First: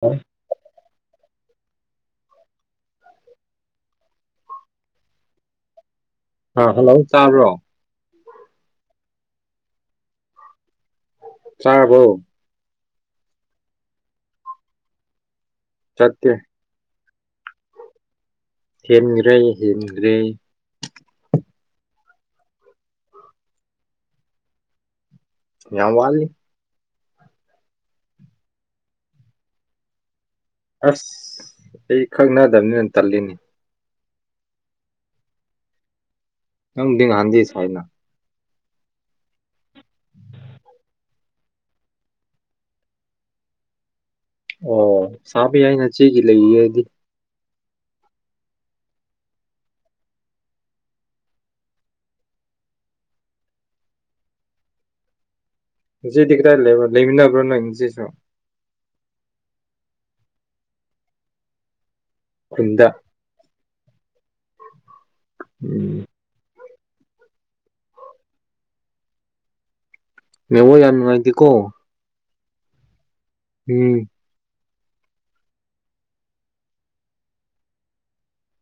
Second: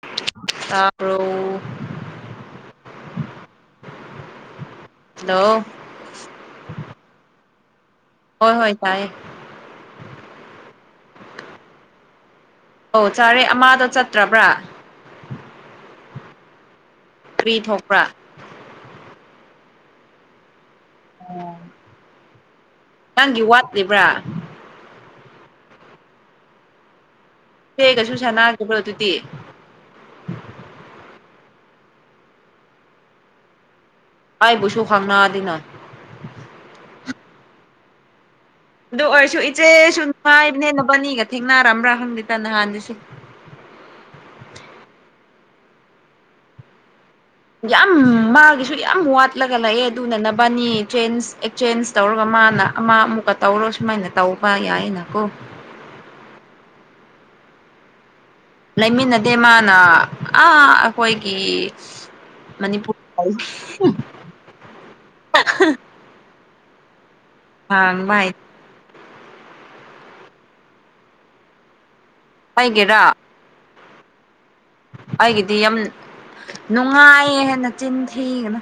Hello. ꯇꯕꯔꯣ hello ꯑꯥ hello ꯇꯥꯕ꯭ꯔꯣ ꯍꯣꯏ ꯍꯣꯏ ꯇꯥꯏꯌꯦ ꯆꯥꯔꯕꯣ ꯑꯧ ꯆꯥꯔꯦ ꯑꯃꯗꯣ ꯆꯠꯇ꯭ꯔꯕ꯭ꯔꯥ ꯆꯠꯇꯦ ꯊꯔꯤ ꯊꯣꯛꯄ꯭ꯔꯥ ꯍꯦꯟꯈ꯭ꯔꯦ ꯍꯦꯟꯈ꯭ꯔꯦꯌꯦ ꯑꯣ ꯅꯪꯒꯤ ꯋꯥꯠꯂꯤꯕ꯭ꯔꯥ ꯌꯥꯝ ꯋꯥꯠꯂꯤ ꯍꯒꯁꯨ ꯁꯥꯟꯅꯒꯔꯤꯕ꯭ꯔꯣ ꯑꯗꯨꯗꯤ ꯑꯁ ꯑꯩ ꯈꯪꯅꯥꯗꯕꯅꯤꯅ ꯇꯜꯂꯤꯅꯦ ꯑꯩꯕꯨꯁꯨ ꯈꯪꯅꯗꯦꯅ ꯅꯪꯗꯤ ꯉꯍꯥꯟꯗꯩ ꯁꯥꯏꯅ ꯑꯗꯨ ꯑꯣꯏꯔꯁꯨ ꯏꯆꯦꯁꯨ ꯅꯨꯡꯉꯥꯏꯕꯅꯦ ꯅꯕꯅꯤꯒ ꯊꯦꯡꯅꯔꯝꯕ꯭ꯔꯥ ꯍꯪꯗꯦꯗ ꯅꯍꯥꯟꯁꯤꯁꯨ ꯑꯣ ꯁꯥꯕ ꯌꯥꯏ ꯅꯆꯦꯒꯤ ꯂꯩꯌꯦꯗꯤ ꯌꯥꯝ ꯃꯥꯒꯤꯁꯨ ꯌꯥꯝ ꯋꯥꯠꯂꯒ ꯂꯩꯑꯦ ꯑꯗꯨꯅ ꯅꯕꯅꯤ ꯆꯦꯟꯁ ꯆꯦꯟꯖ ꯇꯧꯔꯒ ꯃꯥꯅ ꯑꯃ ꯑꯃꯨꯛꯀ ꯇꯧꯔꯣ ꯁꯨꯃꯥꯏꯅ ꯇꯧꯕ ꯌꯥꯏꯅꯀꯣ ꯍꯧꯖꯤꯛꯗꯤ ꯀꯗꯥꯏ ꯂꯩꯕꯔ ꯂꯩꯃꯤꯟꯅꯕ꯭ꯔꯣ ꯅꯪ ꯏꯆꯦꯁꯨ ꯂꯩꯃꯤꯟꯅꯗꯦ ꯃꯥꯅ ꯑꯥ ꯑꯩꯈꯣꯏꯒꯤ ꯈꯨꯟꯗ ꯃꯅꯤꯄꯨꯔ [unintelligible] ꯎꯝ ꯈꯥꯡ ꯃꯥꯥꯏ ꯅꯦꯠꯋꯥꯛ ꯌꯥꯝ ꯅꯨꯡꯉꯥꯏꯇꯦꯀꯣ ꯑꯩꯒꯤꯔ ꯎꯝ ꯑꯩꯒꯤꯗꯤ ꯌꯥꯝ ꯅꯨꯡꯉꯥꯏꯌꯦ ꯍꯦꯟ ꯅꯆꯤꯟ ꯊꯤꯒꯅꯨ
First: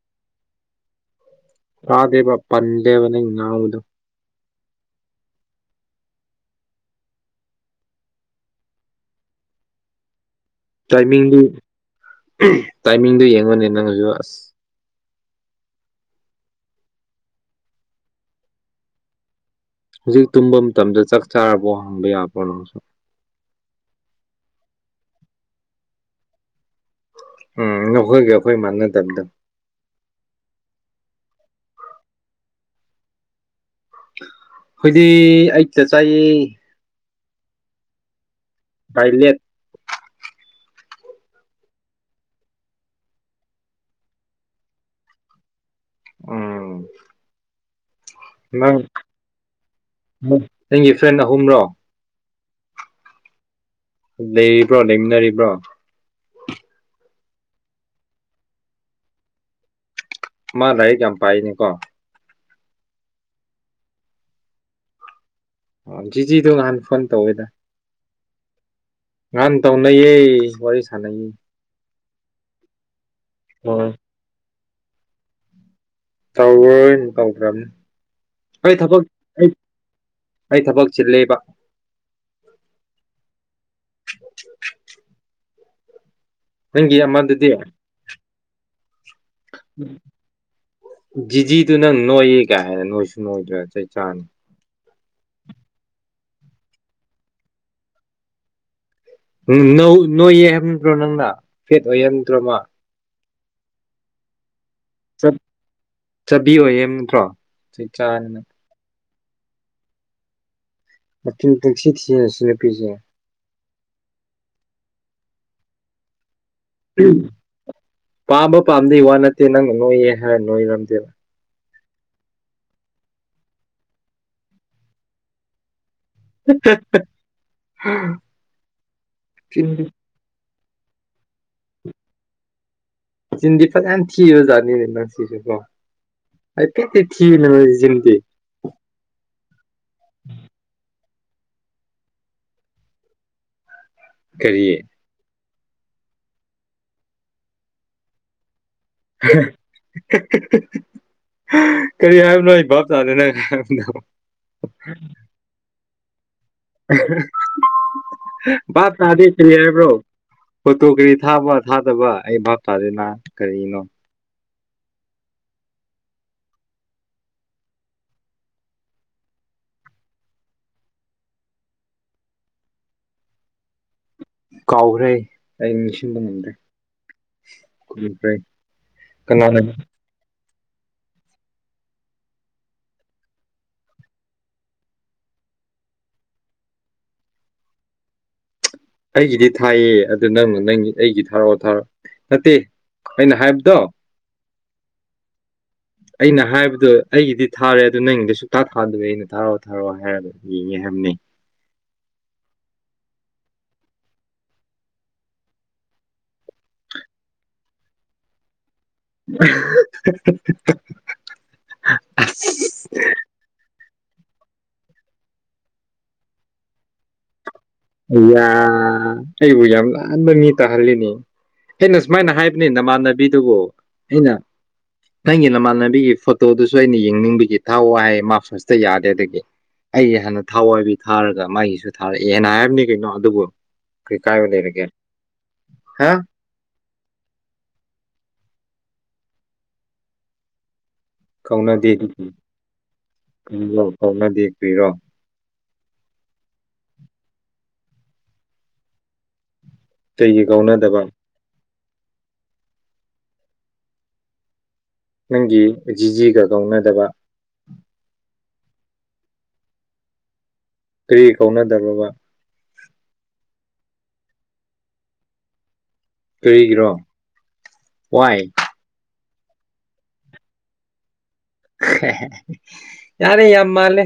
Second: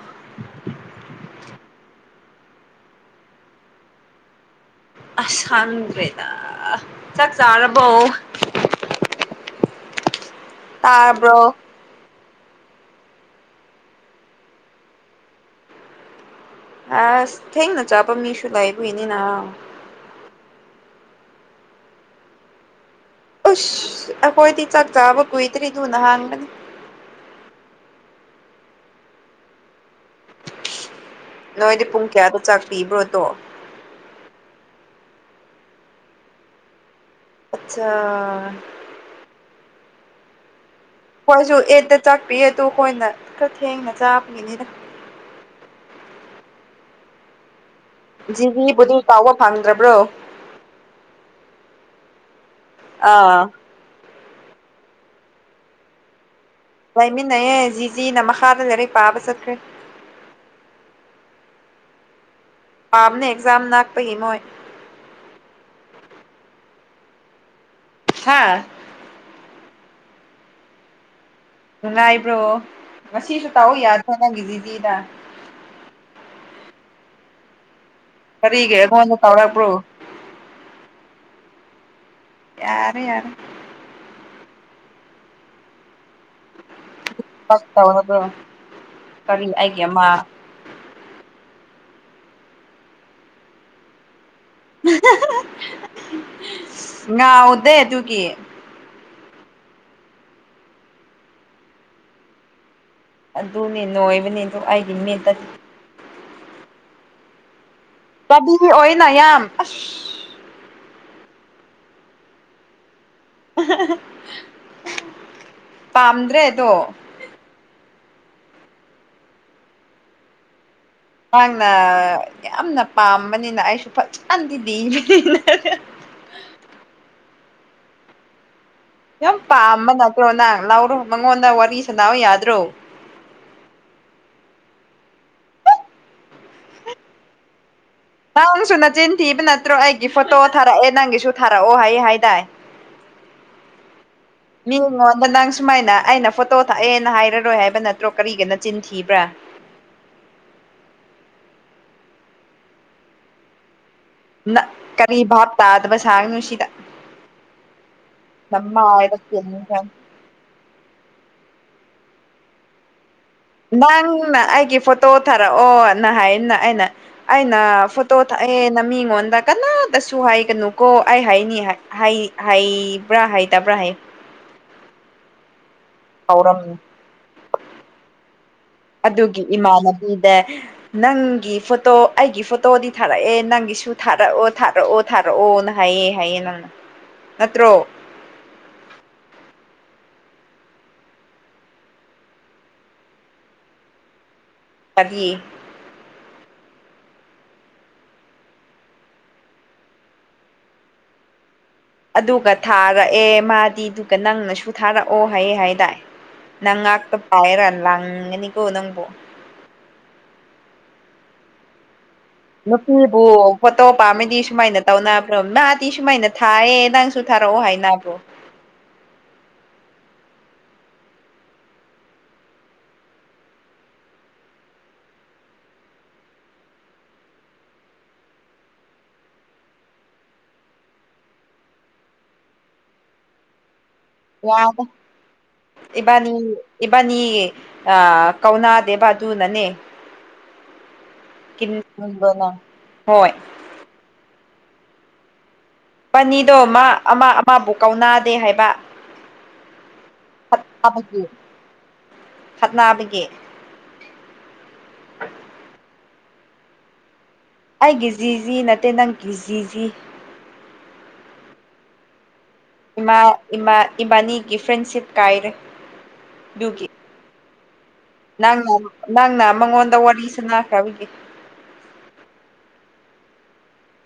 ꯇꯗꯦꯕ ꯄꯟꯔꯦꯕ ꯅꯪ ꯉꯥꯡꯕꯗꯣ ꯑꯁ ꯍꯪꯗ꯭ꯔꯦꯗ ꯆꯥꯛ ꯆꯥꯔꯕꯣ [inaudible] ꯇꯥꯏꯃꯤꯡꯗꯨ ꯇꯥꯕ꯭ꯔꯣ ꯇꯥꯏꯃꯤꯡꯗꯨ ꯌꯦꯡꯉꯨꯅꯦ ꯅꯪꯁꯨ ꯑꯁ ꯑꯁ ꯊꯦꯡꯅ ꯆꯥꯕ ꯃꯤꯁꯨ ꯂꯩꯥꯏꯕꯩꯅꯤꯅ ꯍꯧꯖꯤꯛ ꯇꯨꯝꯕ ꯃꯇꯝꯗ ꯆꯥꯛ ꯆꯥꯔꯕꯣ ꯍꯪꯕ ꯌꯥꯕ꯭ꯔꯣ ꯅꯪꯖꯨ ꯑꯁ ꯑꯩꯈꯣꯏꯗꯤ ꯆꯥꯛ ꯆꯥꯕ ꯀꯨꯏꯗ꯭ꯔꯤ ꯗꯨꯅꯍꯪꯕꯅꯤ ꯎꯝ ꯅꯈꯣꯏꯒ ꯑꯩꯈꯣꯏꯑ ꯃꯥꯟꯅꯗꯕꯗꯣ ꯅꯣꯏꯗꯤ ꯄꯨꯡ ꯀꯌꯥꯗ ꯆꯥꯛ ꯄꯤꯕ꯭ꯔꯣꯗꯣ ꯍꯣꯏꯗꯤ ꯑꯩ ꯑꯩꯠꯇ ꯆꯥꯏꯌꯦ ꯑꯆꯥ ꯇꯥꯏꯂꯦꯠ ꯍꯣꯏꯁꯨ ꯑꯦꯠꯇ ꯆꯥꯛ ꯄꯤꯌꯦ ꯑꯗꯨ ꯑꯩꯈꯣꯏꯅ ꯈꯔ ꯊꯦꯡꯅ ꯆꯥꯕꯒꯤꯅꯤꯗ ꯎꯝ ꯅꯪ ꯖꯤꯖꯤꯕꯗꯨ ꯀꯥꯎꯕ ꯐꯪꯗ꯭ꯔꯕ꯭ꯔꯣ ꯅꯪꯒꯤ ꯐ꯭ꯔꯦꯟ ꯑꯍꯨꯝꯔꯣ ꯑꯥ ꯂꯩꯕ꯭ꯔꯣ ꯂꯩꯃꯤꯟꯅꯔꯤꯕ꯭ꯔꯣ ꯂꯩꯏꯃꯤꯟꯅꯩꯌꯦ ꯖꯤ ꯖꯤꯅ ꯃꯈꯥꯗ ꯂꯩꯔ ꯄꯥꯕ ꯆꯠꯈ꯭ꯔꯦ ꯃꯥ ꯂꯥꯏꯔꯤꯛ ꯌꯥꯝ ꯄꯥꯏꯅꯦꯀꯣ ꯄꯥꯝꯅꯦ ꯑꯦꯛꯖꯥꯝ ꯅꯥꯛꯄꯒꯤ ꯃꯣꯏ ꯖꯤ ꯖꯤꯗꯣ ꯅꯍꯥꯟ ꯐꯣꯟ ꯇꯧꯋꯦꯗ ꯍꯥ ꯉꯍꯥꯟ ꯇꯧꯅꯩꯌꯦ ꯋꯥꯔꯤ ꯁꯥꯟꯅꯩꯌꯦ ꯅꯨꯡꯉꯥꯏꯕ꯭ꯔꯣ ꯉꯁꯤꯁꯨ ꯇꯧ ꯍꯣꯏ ꯌꯥꯗ꯭ꯔꯣ ꯅꯪꯒꯤ ꯖꯤꯖꯤꯗ ꯇꯧꯔꯣꯏ ꯇꯧꯗꯔꯅꯦ ꯀꯔꯤꯒꯤ ꯑꯩ ꯊꯕꯛ ꯑꯩꯉꯣꯟꯗ ꯇꯧꯔꯛꯄ꯭ꯔꯣ ꯑꯩ ꯊꯕꯛ ꯆꯤꯜꯂꯦꯕ ꯌꯥꯔꯦ ꯌꯥꯔꯦ [inaudible] ꯅꯪꯒꯤ ꯑꯃꯗꯨꯗꯤ ꯄꯛ ꯇꯧꯔꯕ꯭ꯔꯣ ꯀꯔꯤ ꯑꯩꯒꯤ ꯑꯃ ꯖꯤꯖꯤꯗꯨ ꯅꯪ ꯅꯣꯏꯌꯦ ꯀꯥꯏ ꯒꯥꯏꯗꯅ ꯅꯣꯏꯁꯨ ꯅꯣꯏꯗꯣꯏ ꯆꯩ ꯆꯥꯅꯤ ꯉꯎꯗꯦ ꯑꯗꯨꯒꯤ ꯅꯣꯏꯌꯦ ꯍꯥꯏꯕ ꯅꯠꯇ꯭ꯔꯣ ꯅꯪꯅ ꯐꯦꯠ ꯑꯣꯏꯌꯦ ꯍꯥꯏꯕ ꯅꯠꯇ꯭ꯔꯣ ꯃꯥ ꯑꯗꯨꯅꯦ ꯅꯣꯏꯕꯅꯦꯗꯣ ꯑꯩꯒꯤ ꯃꯤꯠꯇꯗꯤ ꯆꯥꯕꯤ ꯑꯣꯏꯌꯦ ꯍꯥꯏꯕ ꯅꯠꯇ꯭ꯔꯣ ꯆꯩ ꯆꯅꯥ ꯆꯕꯤ ꯑꯣꯏꯅ ꯌꯥꯝ ꯃꯆꯤꯟ ꯄꯪꯊꯤ ꯊꯥꯌꯦ ꯑꯁꯤ ꯅꯨꯄꯤꯁꯦ ꯄꯥꯝꯗ꯭ꯔꯦ ꯑꯗꯣ ꯄꯥꯝꯕ ꯄꯥꯝꯗꯩ ꯋꯥ ꯅꯠꯇꯦ ꯅꯪꯅ ꯅꯣꯏꯌꯦ ꯍꯥꯏꯔ ꯅꯣꯏꯔꯝꯗꯦꯕ ꯅꯪꯅ ꯌꯥꯝꯅ ꯄꯥꯝꯕꯅꯤꯅ ꯑꯩꯁꯨ ꯐꯖꯅꯗꯤ ꯄꯕꯅꯤ [unintelligible] ꯌꯥꯝ ꯆꯤꯟꯗꯤ ꯄꯥꯝꯕ ꯅꯠꯇ꯭ꯔꯣ ꯅꯪ ꯂꯥꯎꯔꯣ ꯃꯉꯣꯟꯗ ꯋꯥꯔꯤ ꯁꯥꯟꯅꯥꯎ ꯑꯣ ꯌꯥꯗ꯭ꯔꯣ ꯆꯤꯟꯗꯤ ꯐꯖꯅ ꯊꯤꯕꯖꯥꯠꯅꯤꯅꯦ ꯅꯪꯁꯤꯁꯨꯀꯣ ꯍꯥꯏꯐꯦꯠꯇꯤ ꯊꯤꯅꯦ ꯆꯤꯟꯗꯤ ꯅꯪꯁꯨ ꯅꯆꯤꯟ ꯊꯤꯕ ꯅꯠꯇ꯭ꯔꯣ ꯑꯩꯒꯤ ꯐꯣꯇꯣ ꯊꯥꯔꯛꯑꯦ ꯅꯪꯒꯤꯁꯨ ꯊꯥꯔꯛꯑꯣ ꯍꯥꯏ ꯍꯥꯏꯗꯥꯏ ꯀꯔꯤ ꯃꯤꯡꯉꯣꯟꯗ ꯅꯪ ꯁꯨꯃꯥꯏꯅ ꯑꯩꯅ ꯐꯣꯇꯣ ꯊꯛꯑꯦꯅ ꯍꯥꯏꯔꯔꯣꯏ ꯍꯥꯏꯕ ꯅꯠꯇ꯭ꯔꯣ ꯀꯔꯤꯒꯤ ꯅꯆꯤꯟ ꯊꯤꯕ ꯀꯔꯤ ꯍꯥꯏꯕꯅꯣ ꯑꯩ ꯚꯥꯞ ꯇꯥꯗꯔ ꯅꯪ ꯍꯥꯏꯕꯗꯤ ꯅꯪ ꯀꯔꯤ ꯚꯥꯞ ꯇꯥꯗꯕ ꯁꯥꯥꯡꯅꯨꯁꯤꯗ ꯚꯥꯞ ꯅꯃꯥꯏꯗꯣ ꯇꯥꯗꯦ ꯀꯩ ꯄꯦꯟꯈ꯭ꯔꯅꯤ ꯍꯥꯏꯕꯅꯣ ꯐꯣꯇꯣ ꯀꯔꯤ ꯊꯥꯕ ꯊꯥꯗꯕ ꯑꯩ ꯚꯞ ꯇꯥꯗꯦꯅ ꯅꯪꯅ ꯑꯩꯒꯤ ꯐꯣꯇꯣ ꯊꯥꯔꯛꯑꯣꯅ ꯍꯥꯏꯅ ꯑꯩꯅ ꯑꯩꯅ ꯐꯣꯇꯣ ꯊꯛꯑꯦꯅ ꯃꯤꯉꯣꯟꯗ ꯀꯟꯅꯗꯁꯨ ꯍꯥꯏꯒꯅꯨ ꯀꯣ ꯑꯩ ꯍꯥꯏꯅꯤ ꯍꯥꯏ ꯍꯥꯏ ꯍꯥꯏꯕ꯭ꯔꯥ ꯍꯥꯏ ꯇꯕ꯭ꯔꯥ ꯍꯥꯏꯌꯨ ꯀꯥꯎꯈ꯭ꯔꯦ ꯑꯩ ꯅꯤꯡꯁꯤꯡ ꯍꯧꯔꯝꯃꯤ [unintelligible] ꯎꯗꯦ ꯅꯪꯒꯤ ꯐꯣꯇꯣ ꯑꯩꯒꯤ ꯐꯣꯇꯣꯗꯤ ꯊꯥꯔꯛꯑꯦ ꯅꯪꯒꯤꯁꯨ ꯊꯥꯔꯛꯑꯣ ꯊꯥꯔꯛꯑꯣ ꯊꯥꯔꯛꯑꯣꯅ ꯍꯥꯏꯌꯦ ꯍꯥꯏꯌꯦ ꯅꯪꯅ ꯅꯠꯇ꯭ꯔꯣ ꯑꯩꯒꯤꯗꯤ ꯊꯥꯏꯌꯦ ꯑꯗꯨ ꯅꯪ ꯅꯪ ꯑꯩꯒꯤ ꯊꯥꯔꯛꯑꯣ ꯊꯥꯔꯛꯑꯣ ꯅꯠꯇꯦ ꯑꯩꯅ ꯍꯥꯏꯕꯗꯣ ꯀꯗꯤ ꯑꯩꯅ ꯍꯥꯏꯕꯗꯣ ꯑꯩꯒꯤꯗꯤ ꯊꯥꯔꯦ ꯑꯗꯨ ꯅꯪꯒꯤꯗꯤ ꯁꯨꯛꯊꯥ ꯊꯥꯗꯕꯒꯤ ꯑꯩꯅ ꯊꯥꯔꯛꯑꯣ ꯊꯥꯔꯛꯑꯣ ꯍꯥꯏꯔꯒ ꯌꯦꯡꯒꯦ ꯍꯥꯢꯕꯅꯦ ꯑꯗꯨꯒ ꯊꯥꯔꯛꯑꯦ ꯃꯥꯗꯤ ꯑꯗꯨꯒ ꯅꯪꯅꯁꯨ ꯊꯥꯔꯛꯑꯣ ꯍꯥꯏꯌꯦ ꯍꯥꯏꯗꯥꯏ ꯅꯪ ꯉꯥꯛꯇ ꯄꯥꯏꯔ ꯂꯪꯉꯅꯤ ꯀꯣ ꯅꯪꯕꯨ ꯑꯍꯥ ꯍꯥ ꯍꯥ ꯍꯥ ꯅꯇꯨꯕꯨ ꯐꯣꯇꯣ ꯄꯥꯝꯃꯦꯗꯤ ꯁꯨꯃꯥꯏꯅ ꯇꯧꯅꯕ꯭ꯔꯣ ꯃꯥꯗꯤ ꯁꯨꯃꯥꯏꯅ ꯊꯥꯏꯑꯌꯦ ꯅꯪꯁꯨ ꯊꯥꯔꯛꯑꯣ ꯍꯥꯏꯅꯕ ꯌꯥ ꯑꯩꯕꯨ ꯌꯥꯝ ꯂꯥꯟꯕ ꯃꯤ ꯇꯥꯍꯜꯂꯦꯅꯦ ꯑꯩꯅ ꯁꯨꯃꯥꯏꯅ ꯍꯥꯏꯕꯅꯦ ꯅꯃꯥꯟꯅꯕꯤꯗꯨꯕꯨ ꯑꯩꯅ ꯅꯪꯒꯤ ꯅꯃꯥꯟꯅꯕꯤꯒꯤ ꯐꯣꯇꯣꯗꯨꯁꯨ ꯑꯩꯅ ꯌꯦꯡꯅꯤꯡꯕꯒꯤ ꯊꯥꯎ ꯋꯥ ꯍꯥꯏ ꯃꯥ ꯐꯁꯇ ꯌꯥꯗꯦ ꯑꯗꯒꯤ ꯑꯩ ꯍꯥꯟꯅ ꯊꯥꯎ ꯍꯥꯏꯕꯩ ꯊꯥꯔꯒ ꯃꯥꯒꯤꯁꯨ ꯊꯥꯔꯛꯑꯦꯅ ꯍꯥꯏꯕꯅꯤ ꯀꯩꯅꯣ ꯑꯗꯨꯕꯨ ꯀꯩ ꯀꯥꯏꯕ ꯋꯥ ꯂꯩꯔꯒꯦ ꯍꯥ ꯏꯕꯥꯟꯅꯤ ꯏꯕꯥꯟꯅꯤ ꯑ ꯀꯧꯅꯥ ꯗꯦꯕ ꯑꯗꯨꯅꯅꯦ ꯀꯧꯅꯗꯦ ꯀꯟꯕ ꯅꯪ ꯍꯣꯏ ꯀꯔꯤꯔꯣ ꯀꯧꯅꯗꯦ ꯀ꯭ꯔꯤꯔꯣ ꯕꯅꯤꯗꯣ ꯃꯥ ꯑꯃ ꯑꯃꯕꯨ ꯀꯧꯅꯥꯗꯦ ꯍꯥꯏꯕ ꯀꯩꯒꯤ ꯀꯧꯅꯗꯕ ꯈꯠꯅꯕꯒꯤ ꯈꯠꯅꯥꯕꯒꯤ ꯅꯪꯒꯤ ꯖꯤꯖꯤꯒ ꯀꯧꯅꯗꯕ ꯑꯩꯒꯤ ꯖꯤꯖꯤ ꯅꯠꯇꯦ ꯅꯪꯒꯤ ꯖꯤꯖꯤ ꯀ꯭ꯔꯤꯒꯤ ꯀꯧꯅꯗ꯭ꯔꯕ ꯕ ꯏꯃꯥ ꯏꯃꯥ ꯏꯕꯥꯅꯤꯒꯤ ꯐ꯭ꯔꯦꯟꯁꯤꯞ ꯀꯥꯏꯔꯦ ꯑꯗꯨꯒꯤ ꯀꯔꯤꯒꯤꯔꯣ ꯋꯥꯏ ꯅꯪꯅ ꯅꯪꯅ ꯃꯉꯣꯟꯗ ꯋꯥꯔꯤ ꯁꯅꯥꯈ꯭ꯔꯕꯒꯤ ꯌꯥꯔꯦ ꯌꯥꯝ ꯃꯥꯜꯂꯦ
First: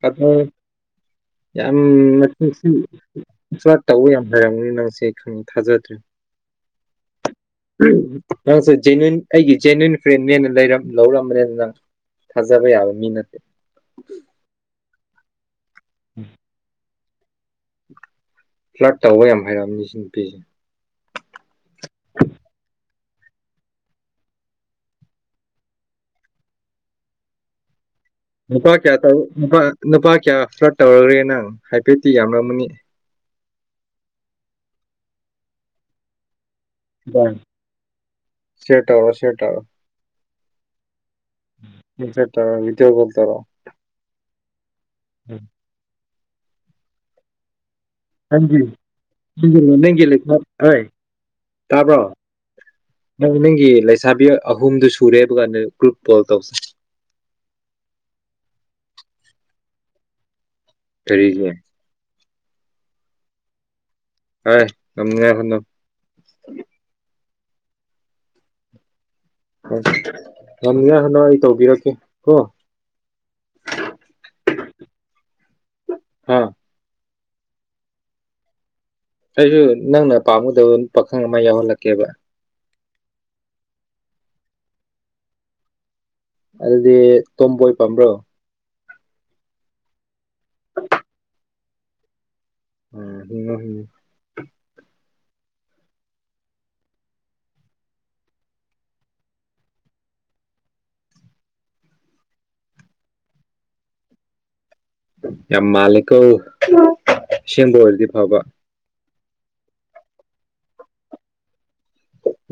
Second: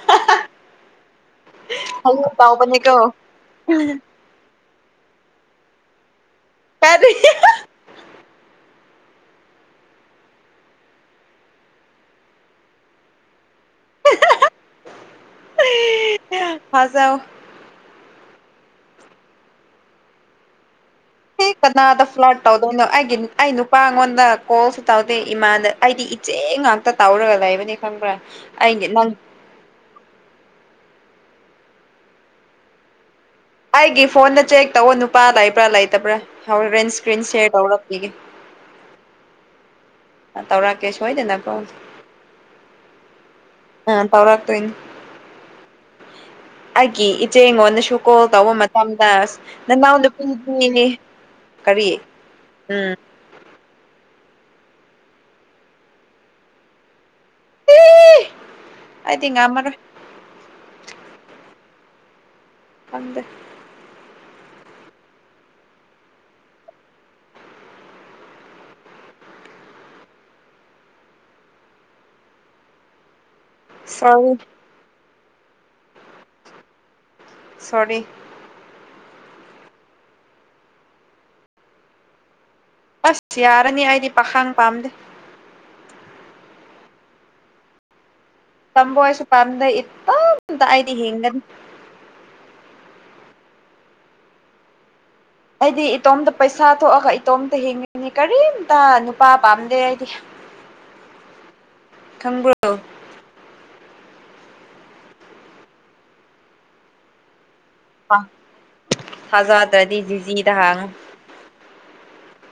ꯀꯥꯗꯔ ꯌꯥꯝꯅ ꯍꯌꯦꯡ ꯇꯧꯕꯅꯤꯀꯣ [unintelligible] ꯢꯟꯁꯜ ꯇꯧꯕ ꯌꯥꯝ ꯍꯩꯔꯝꯒ꯭ꯔꯦ ꯅꯪꯁꯦ ꯈꯪ ꯊꯥꯖꯗ꯭ꯔꯦ ꯑꯔꯤ ꯅꯪꯁꯨ ꯖꯦꯟꯅ꯭ꯋꯤꯟ ꯑꯩꯒꯤ ꯖꯦꯟꯅ꯭ꯋꯤꯟ ꯐ꯭ꯔꯦꯟꯅꯦꯅ ꯂꯩꯔꯝ ꯂꯧꯔꯝꯕꯅꯦꯗꯅꯪ ꯊꯥꯖꯕ ꯌꯥꯕ ꯃꯤ ꯅꯠꯇꯦ ꯑꯩꯌꯥ ꯊꯥꯖꯧ ꯐ꯭ꯂꯠ ꯇꯧꯕ ꯌꯥꯝ ꯍꯩꯔꯝ ꯑꯅꯤ ꯁꯤ ꯅꯨꯄꯤꯁꯦ ꯍꯦ ꯀꯅꯥꯗ ꯐ꯭ꯂꯠ ꯇꯧꯗꯣꯢꯅꯣ ꯑꯩꯒꯤ ꯅꯨ ꯑꯩ ꯅꯨꯄꯥ ꯉꯣꯟꯗ ꯀꯣꯜꯁꯨ ꯇꯧꯗꯦ ꯏꯃꯥꯟꯕ ꯑꯩꯗꯤ ꯏꯆꯦ ꯉꯥꯛꯇ ꯇꯧꯔꯒ ꯂꯩꯕꯅꯤ ꯈꯪꯕ꯭ꯔꯥ ꯅꯨꯄꯥ ꯑꯩꯒꯤ ꯀꯌꯥ ꯅꯪ ꯇꯧ ꯅꯨꯄꯥ ꯅꯨꯄꯥ ꯀꯌꯥ ꯐ꯭ꯂꯠ ꯇꯧꯔꯨꯔꯦ ꯅꯪ ꯍꯥꯏꯐꯦꯠꯇꯤ ꯌꯥꯝꯔꯝꯃꯅꯤ ꯑꯩꯒꯤ ꯐꯣꯟꯗ ꯆꯦꯛ ꯇꯧ ꯅꯨꯄꯥ ꯂꯩꯕ꯭ꯔꯥ ꯂꯩꯇꯕ꯭ꯔꯥ ꯍꯧꯔꯦꯟ ꯏꯁꯀ꯭ꯔꯤꯟ ꯁꯤꯔ ꯇꯧꯔꯛꯄꯤꯒꯦ ꯁꯤꯔ ꯇꯧꯔꯣ ꯁꯤꯔ ꯇꯧꯔꯣ ꯇꯧꯔꯛꯀꯦ ꯁꯣꯏꯗꯅ ꯁꯤꯌꯔ ꯇꯧꯔꯣ ꯚꯤꯗꯤꯑꯣ ꯀꯣꯜ ꯇꯧꯔꯣ ꯑ ꯇꯧꯔꯥꯛ ꯇꯣꯢꯅꯤ ꯑꯩꯒꯤ ꯏꯆꯦ ꯉꯣꯟꯗꯁꯨ ꯀꯣꯜ ꯇꯧꯕ ꯅꯪꯒꯤ ꯃꯇꯝꯗ ꯑꯁ ꯅꯅꯥꯎ ꯅꯪꯒꯤ ꯂꯩꯁꯥ ꯍꯣꯏ ꯅꯨꯄꯤꯗꯤ ꯀꯔꯤ ꯇꯥꯕ꯭ꯔꯣ ꯎꯝ ꯅꯪ ꯅꯪꯒꯤ ꯂꯩꯁꯥꯕꯤ ꯑꯍꯨꯝꯗꯨ ꯁꯨꯔꯦꯕ ꯍꯥꯏꯕ ꯀꯥꯟꯗ ꯒ꯭ꯔꯨꯞ ꯀꯣꯜ ꯇꯧꯁꯦ ꯑꯦ ꯑꯩꯗꯤ ꯉꯝꯃꯔꯣꯢ ꯀꯔꯤꯒꯤ ꯈꯪꯗꯦ ꯑꯥꯢ ꯉꯝꯅꯤꯉꯥꯢ ꯍꯣꯠꯅꯧ ꯉꯝꯅꯤꯡꯉꯥꯢ ꯍꯣꯠꯅꯧ ꯑꯩ ꯇꯧꯕꯤꯔꯛꯀꯦ ꯀꯣ ꯁꯣꯔꯤ ꯍꯥ ꯁꯣꯔꯤ ꯑꯩꯁꯨ ꯅꯪꯅ ꯄꯥꯝꯒꯗꯕ ꯄꯥꯈꯪ ꯑꯃ ꯌꯥꯎꯍꯜꯂꯛꯀꯦꯕ ꯑꯁ ꯌꯥꯔꯅꯤ ꯑꯩꯗꯤ ꯄꯥꯈꯪ ꯄꯥꯝꯗꯦ ꯑꯗꯨꯗꯤ ꯇꯣꯝꯕꯣꯏ ꯄꯥꯝꯕ꯭ꯔꯣ ꯇꯣꯝꯕꯣꯏ ꯁꯨ ꯄꯝꯗꯦ ꯏꯇꯣꯝꯇ ꯑꯩꯗꯤ ꯍꯤꯡꯒꯅꯤ ꯎ ꯍ ꯍꯨꯝ ꯑꯩꯗꯤ ꯏꯇꯣꯝꯇ ꯄꯩꯁꯥ ꯊꯣꯛꯑꯒ ꯏꯇꯣꯝꯇ ꯍꯤꯡꯉꯤꯅꯤ ꯀꯔꯤꯝꯇ ꯅꯨꯄꯥ ꯄꯥꯝꯗꯦ ꯑꯩꯗꯤ [inaudible] ꯊꯝꯒꯔꯣ ꯌꯥꯝ ꯃꯥꯂꯤꯀꯣ ꯁꯦꯝꯗꯣ ꯊꯥꯖꯥꯗ꯭ꯔꯗꯤ ꯖꯤꯖꯤꯗ ꯍꯥꯡꯉꯨ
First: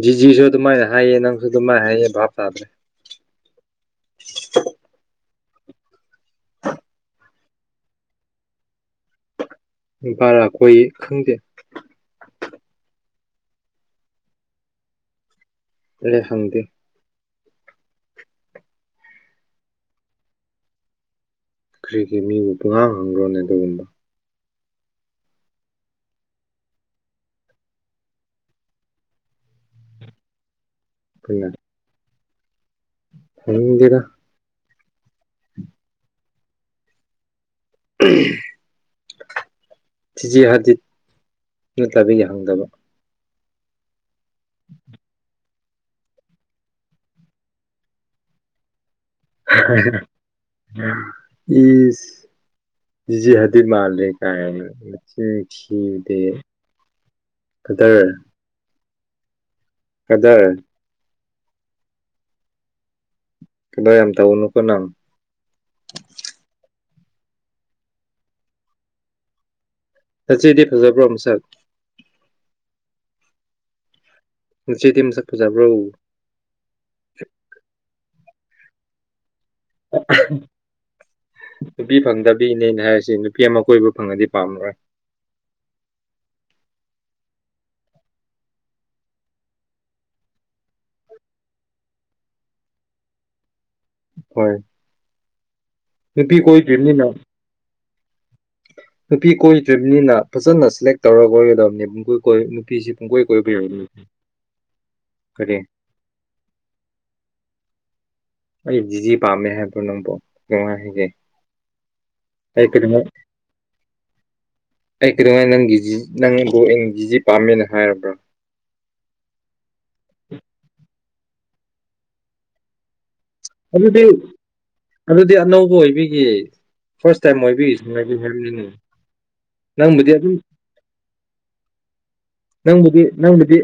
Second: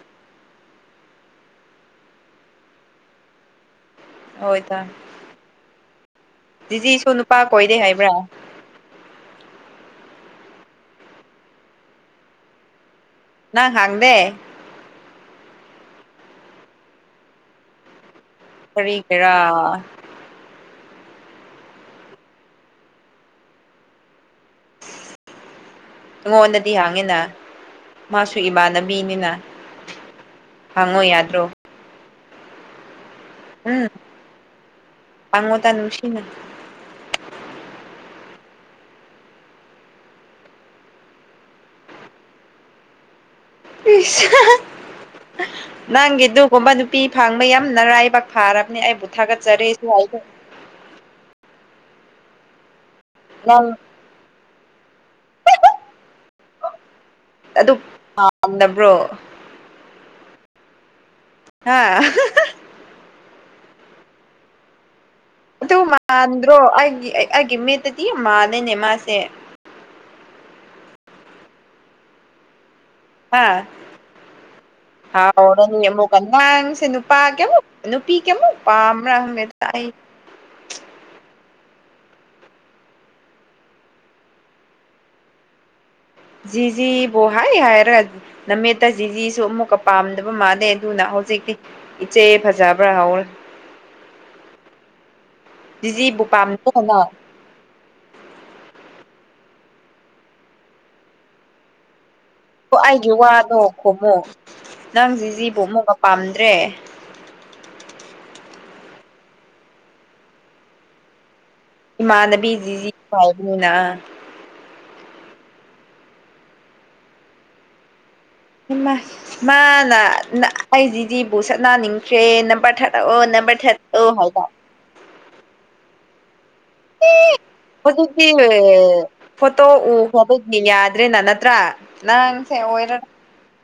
ꯖꯤꯖꯤꯁꯨ ꯑꯗꯨꯃꯥꯏꯅ ꯍꯥꯏꯌꯦ ꯅꯪꯁꯨ ꯑꯗꯨꯃꯥꯏꯅ ꯍꯥꯏꯌꯦ ꯚꯥꯞ ꯇꯥꯗ꯭ꯔꯦ ꯍꯣꯏꯗꯥ ꯖꯤꯖꯤꯁꯨ ꯅꯨꯄꯥ ꯀꯣꯏꯗꯦ ꯍꯥꯏꯕ꯭ꯔꯥ ꯅꯨꯄꯥꯔ ꯀꯣꯏꯌꯦ ꯈꯪꯗꯦ ꯅꯪ ꯍꯪꯗꯦ ꯑꯩ ꯍꯪꯗꯦ ꯀꯔꯤ ꯒꯤꯔꯥ ꯀ꯭ꯔꯤꯒꯤ ꯃꯤꯕꯨ ꯄꯨꯡꯉꯥꯡ ꯍꯪꯕ꯭ꯔꯣꯅꯦ ꯑꯗꯨꯒꯨꯝꯕ ꯑꯩꯉꯣꯟꯗꯗꯤ ꯍꯥꯡꯉꯤꯅ ꯃꯥꯁꯨ ꯏꯃꯥꯟꯅꯕꯤꯅꯤꯅ ꯍꯪꯉꯣ ꯌꯥꯗ꯭ꯔꯣ ꯗꯦꯗꯥ ꯄꯥꯉꯣꯗ ꯅꯨꯡꯁꯤꯅ ꯊꯤꯖꯤ ꯍꯥꯗꯤꯠ ꯅꯠꯇꯕꯤꯒꯤ ꯍꯪꯗꯕ ꯏꯁ [inaudible] ꯅꯪꯒꯤ ꯑꯗꯨꯒꯒꯨꯝꯕ ꯅꯨꯄꯤ ꯐꯪꯕ ꯌꯥꯝꯅꯔꯥꯏꯕꯛ ꯐꯥꯔꯕꯅꯦ ꯑꯩꯕꯨ ꯊꯥꯒꯠꯆꯔꯤ ꯏꯖꯤꯍꯗꯤ ꯅꯪ ꯃꯥꯂꯤ ꯀꯆꯈꯤꯗꯦ ꯑꯗꯨ ꯄꯥꯟꯗꯕ꯭ꯔꯣ ꯀꯗꯔ ꯍꯥꯥ ꯀꯗꯔ ꯌꯥꯝ ꯇꯧꯅꯨꯀꯣ ꯅꯪ ꯑꯗꯨ ꯃꯥꯟꯗ꯭ꯔꯣ ꯑꯩꯒꯤ ꯑꯩꯒꯤ ꯃꯤꯠꯇꯗꯤ ꯌꯥꯝ ꯃꯥꯂꯦꯅꯦ ꯃꯥꯁꯦ ꯅꯥꯆꯦꯗꯤ ꯐꯖꯕ꯭ꯔꯣ ꯃꯁꯛ ꯍꯥ ꯅꯆꯦꯗꯤ ꯃꯁꯛ ꯐꯖꯕ꯭ꯔꯣ ꯀꯃꯥꯡꯁꯦ ꯅꯨꯄꯥ ꯀꯃꯣ ꯅꯨꯄꯤ ꯀꯃꯣ ꯄꯝ ꯍꯪꯦ ꯅꯨꯄꯤ ꯐꯪꯗꯕꯤꯅꯦꯅ ꯍꯥꯏꯔꯤꯁꯤ ꯅꯨꯄꯤ ꯑꯃ ꯀꯣꯏꯕ ꯐꯪꯉꯗꯤ ꯄꯥꯝꯃꯔꯣꯏ ꯖꯤꯖꯤ ꯕꯣꯍꯥꯏ ꯍꯥꯏꯔ ꯅꯃꯦꯠꯇ ꯖꯤꯖꯤꯁꯨ ꯑꯃꯨꯛꯀ ꯄꯥꯝꯗꯕ ꯃꯥꯜꯂꯦ ꯑꯗꯨꯅ ꯍꯧꯖꯤꯛꯇꯤ ꯏꯆꯦ ꯐꯖꯕ꯭ꯔꯥ ꯍꯧꯔ ꯍꯣꯏ ꯖꯤꯕꯨ ꯅꯨꯄꯤ ꯄꯝꯗ ꯍꯅ ꯀꯣꯏꯗ꯭ꯔꯤꯕꯅꯤꯅ ꯅꯨꯄꯤ ꯀꯣꯏꯗ꯭ꯔꯤꯕꯅꯤꯅ ꯐꯖꯅ ꯁꯦꯂꯦꯛ ꯇꯧꯔꯒ ꯀꯣꯏꯒꯗꯕꯅꯦꯕ ꯃꯈꯣꯏ ꯑꯣ ꯑꯩꯒꯤ ꯋꯥꯗꯣ ꯈꯨꯃꯣ ꯅꯪ ꯀꯔꯤ ꯖꯤꯖꯤꯕꯨ ꯑꯃꯨꯛꯀꯥ ꯄꯥꯝꯗ꯭ꯔꯦ ꯑꯩ ꯖꯤꯖꯤ ꯄꯥꯝꯃꯦ ꯍꯥꯏꯕꯔꯣ ꯅꯪꯕꯨ ꯅꯨꯡꯉꯥꯏꯒꯦ ꯏꯃꯥꯟꯅꯕꯤ ꯖꯤꯖꯤ ꯄꯕꯅꯤꯅ ꯑꯩ ꯀꯩꯗꯧꯉꯥꯏ ꯅꯪꯒꯤ ꯖꯤ ꯅꯪꯕ ꯑꯦꯟꯒꯤꯖꯤꯖꯤ ꯄꯥꯝꯃꯦꯅ ꯍꯥꯏꯔꯕ꯭ꯔꯣ ꯃꯥ ꯅ ꯑꯩꯁꯤꯗꯤꯕꯨ ꯁꯠꯅꯟꯅꯤꯡꯗ꯭ꯔꯦ ꯅꯝꯕꯔ ꯊꯥꯔꯗꯛꯑꯣ ꯑꯗꯨꯗꯤ ꯑꯗꯨꯗꯤ ꯑꯅꯧꯕ ꯑꯣꯏꯕꯤꯒꯤ ꯐꯥꯔꯁ ꯇꯥꯏꯝ ꯃ ꯑꯣꯏꯕꯤꯁꯤꯡ ꯍꯧꯖꯤꯛꯇꯤ ꯍꯥꯏꯦꯜꯅꯤꯡꯉꯤ ꯐꯣꯇꯣ ꯎ ꯈꯣꯕꯅꯤ ꯌꯥꯗ꯭ꯔꯦꯅ ꯅꯠꯇ꯭ꯔꯥ ꯅꯪꯁꯦ ꯑꯣꯏꯔ ꯅꯪ ꯅꯥꯗꯤ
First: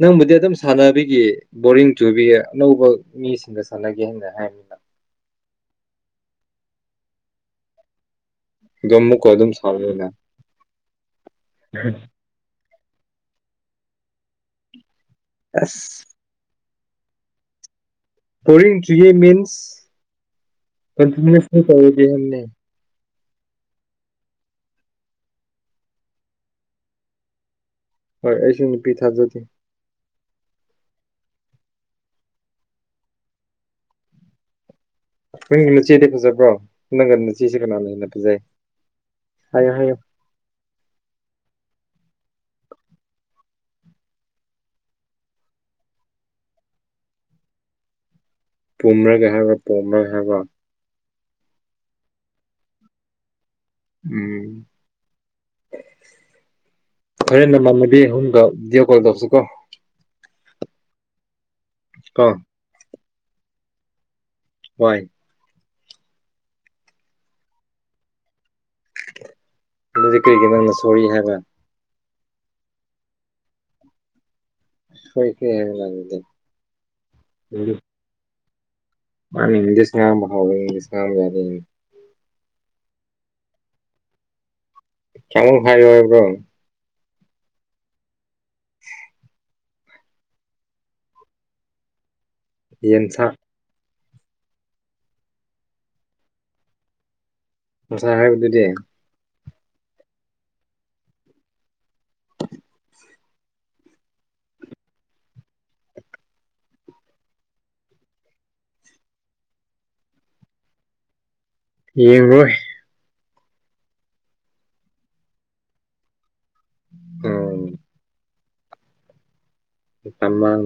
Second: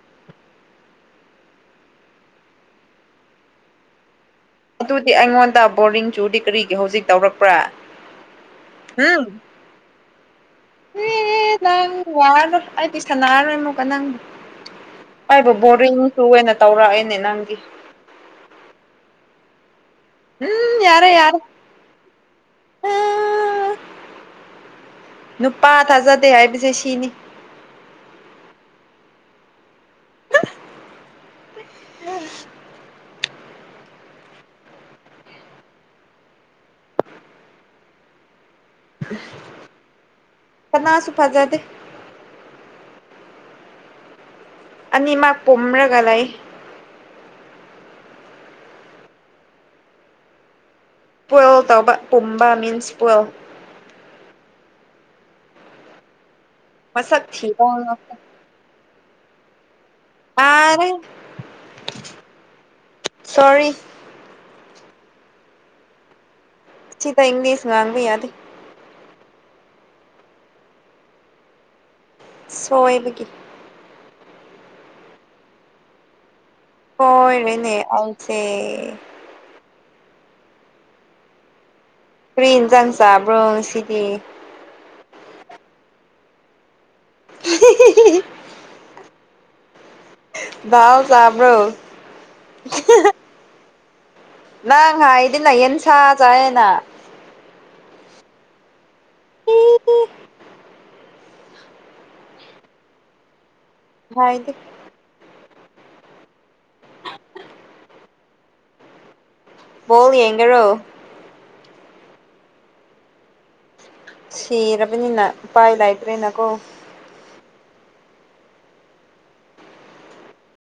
ꯅꯪꯕꯨꯗꯤ ꯑꯗꯨꯝ ꯁꯥꯟꯅꯕꯤꯒꯤ ꯕꯣꯔꯤꯡ ꯆꯨꯕꯤ ꯑꯅꯧꯕ ꯃꯤꯁꯤꯡꯗ ꯁꯥꯟꯅꯒꯦ ꯍꯥꯏꯅ ꯍꯥꯏꯔꯝꯃꯤ ꯑꯗꯨꯗꯤ ꯑꯩꯉꯣꯟꯗ ꯕꯣꯔꯤꯡ ꯆꯨꯗꯤ ꯀꯔꯤꯒꯤ ꯍꯧꯖꯤꯛ ꯇꯧꯔꯛꯄ꯭ꯔꯥ꯫ ꯑꯗꯣ [unintelligible] ꯑꯃꯨꯛꯀ ꯑꯗꯨꯝ ꯁꯥꯎꯅꯤꯅ ꯑꯩꯗꯤ ꯁꯅꯥꯔꯣꯏ ꯑꯃꯨꯛꯀ ꯅꯪ ꯑꯩꯥꯕꯨ ꯕꯣꯔꯤꯡ ꯑꯁ ꯇꯨ ꯑꯣꯏꯅ ꯇꯧꯔꯛꯑꯦꯅꯦ ꯅꯪꯗꯤ꯫ ꯕꯣꯔꯤꯡ ꯆꯨꯌꯦ ꯃꯤꯟꯁ꯫ ꯎꯝ ꯌꯥꯔꯦ-ꯌꯥꯔꯦ꯫ ꯀꯟꯇꯤꯅ꯭ꯌꯨꯁꯂꯤ ꯇꯧꯔꯗꯤ ꯍꯥꯏꯕꯅꯦ ꯑꯥ ꯅꯨꯄꯥ ꯊꯥꯖꯗꯦ ꯍꯥꯏꯕꯁꯦ ꯁꯤꯅꯤ꯫ ꯍꯣꯏ ꯑꯩꯁꯨ ꯅꯨꯄꯤ ꯊꯥꯖꯗꯦ ꯎꯝ ꯅꯪꯒꯤ ꯃꯆꯦꯗꯤ ꯐꯖꯕꯣ ꯅꯪꯒ ꯃꯆꯦꯁꯤ ꯀꯅꯥꯅ ꯍꯦꯟꯅ ꯐꯖꯩ ꯍꯥꯏꯌꯣ ꯍꯥꯏꯌꯣ ꯀꯅꯥꯁꯨ ꯐꯖꯗꯦ ꯑꯅꯤ ꯃꯛ ꯄꯨꯝꯂꯒ ꯂꯩ ꯄꯨꯝꯂꯒꯦ ꯍꯥꯏꯕ ꯄꯣꯝꯃꯒꯦ ꯍꯥꯏꯕꯔꯣ꯫ ꯄꯜ ꯇꯧꯕ ꯄꯨꯝꯕ ꯃꯤꯟꯁ ꯄꯜ ꯎꯝ ꯃꯁꯛ ꯍꯣꯔꯦꯟ ꯊꯤꯕ ꯅꯃꯃꯕꯤ ꯑꯍꯨꯝꯒ ꯗꯤꯑꫭꯛ [unintelligible] ꯑꯥꯔꯦ꯫ ꯀꫭ꯫ ꯁꯣꯔꯤ꯫ ꯍꯣꯏ꯫ ꯁꯤꯗ ꯏꯪꯂꯤꯁ ꯉꯥꯡꯕ ꯌꯥꯗꯦ꯫ ꯑꯗꯨꯗꯤ ꯀꯔꯤꯒꯤ ꯅꯪꯅ ꯁꯣꯔꯤ ꯍꯥꯏꯕ꯫ ꯁꯣꯏꯕꯒꯤ꯫ ꯁꫭꯏꯈ꯭ꯔꯦ ꯍꯥꯏꯌꫭꯅ ꯑꯗꯨꯗꯤ꯫ ꯀꯣꯏꯔꯦꯅꯦ ꯑꯜꯁꯦ [inaudible] ꯀ꯭ꯔꯤ ꯍꯤꯟꯁꯥꯡ ꯆꯥꯕ꯭ꯔꯣ ꯉꯁꯤꯗꯤ꯫ ꯀ꯭ꯌꯥꯃꯨꯛ ꯍꯥꯏꯌꫭ ꯍꯥꯏꯕ꯭ꯔꫭ꯫ [unintelligible] [unintelligible] ꯥꯗꯥꯑꫭ ꯆꯥꯕ꯭ꯔꯣ꯫ ꯌꯦꯟꯁꯥ꯫ ꯅꯪ ꯍꯥꯏꯗꯦꯅꯥ ꯌꯦꯟꯁꯥ ꯆꯗꯦꯅꯥ꯫ ꯉꯁꯥꯏ ꯍꯥꯏꯕꯗꯨꯗꯤ꯫ ꯍꯥꯏꯗꯤ꯫ ꯕꯣꯜ ꯌꯦꯡꯒꯦꯔꯣ꯫ ꯌꯦꯡꯔꫭꯏ꯫ ꯁꯤꯔꯕꯅꯤꯅ ꯎꯄꯥꯏ ꯂꯥꯏꯇ꯭ꯔꯦꯅꯀꯣ꯫ ꯎꯝ꯫ ꯃꯇꯝ ꯃꯥꯡ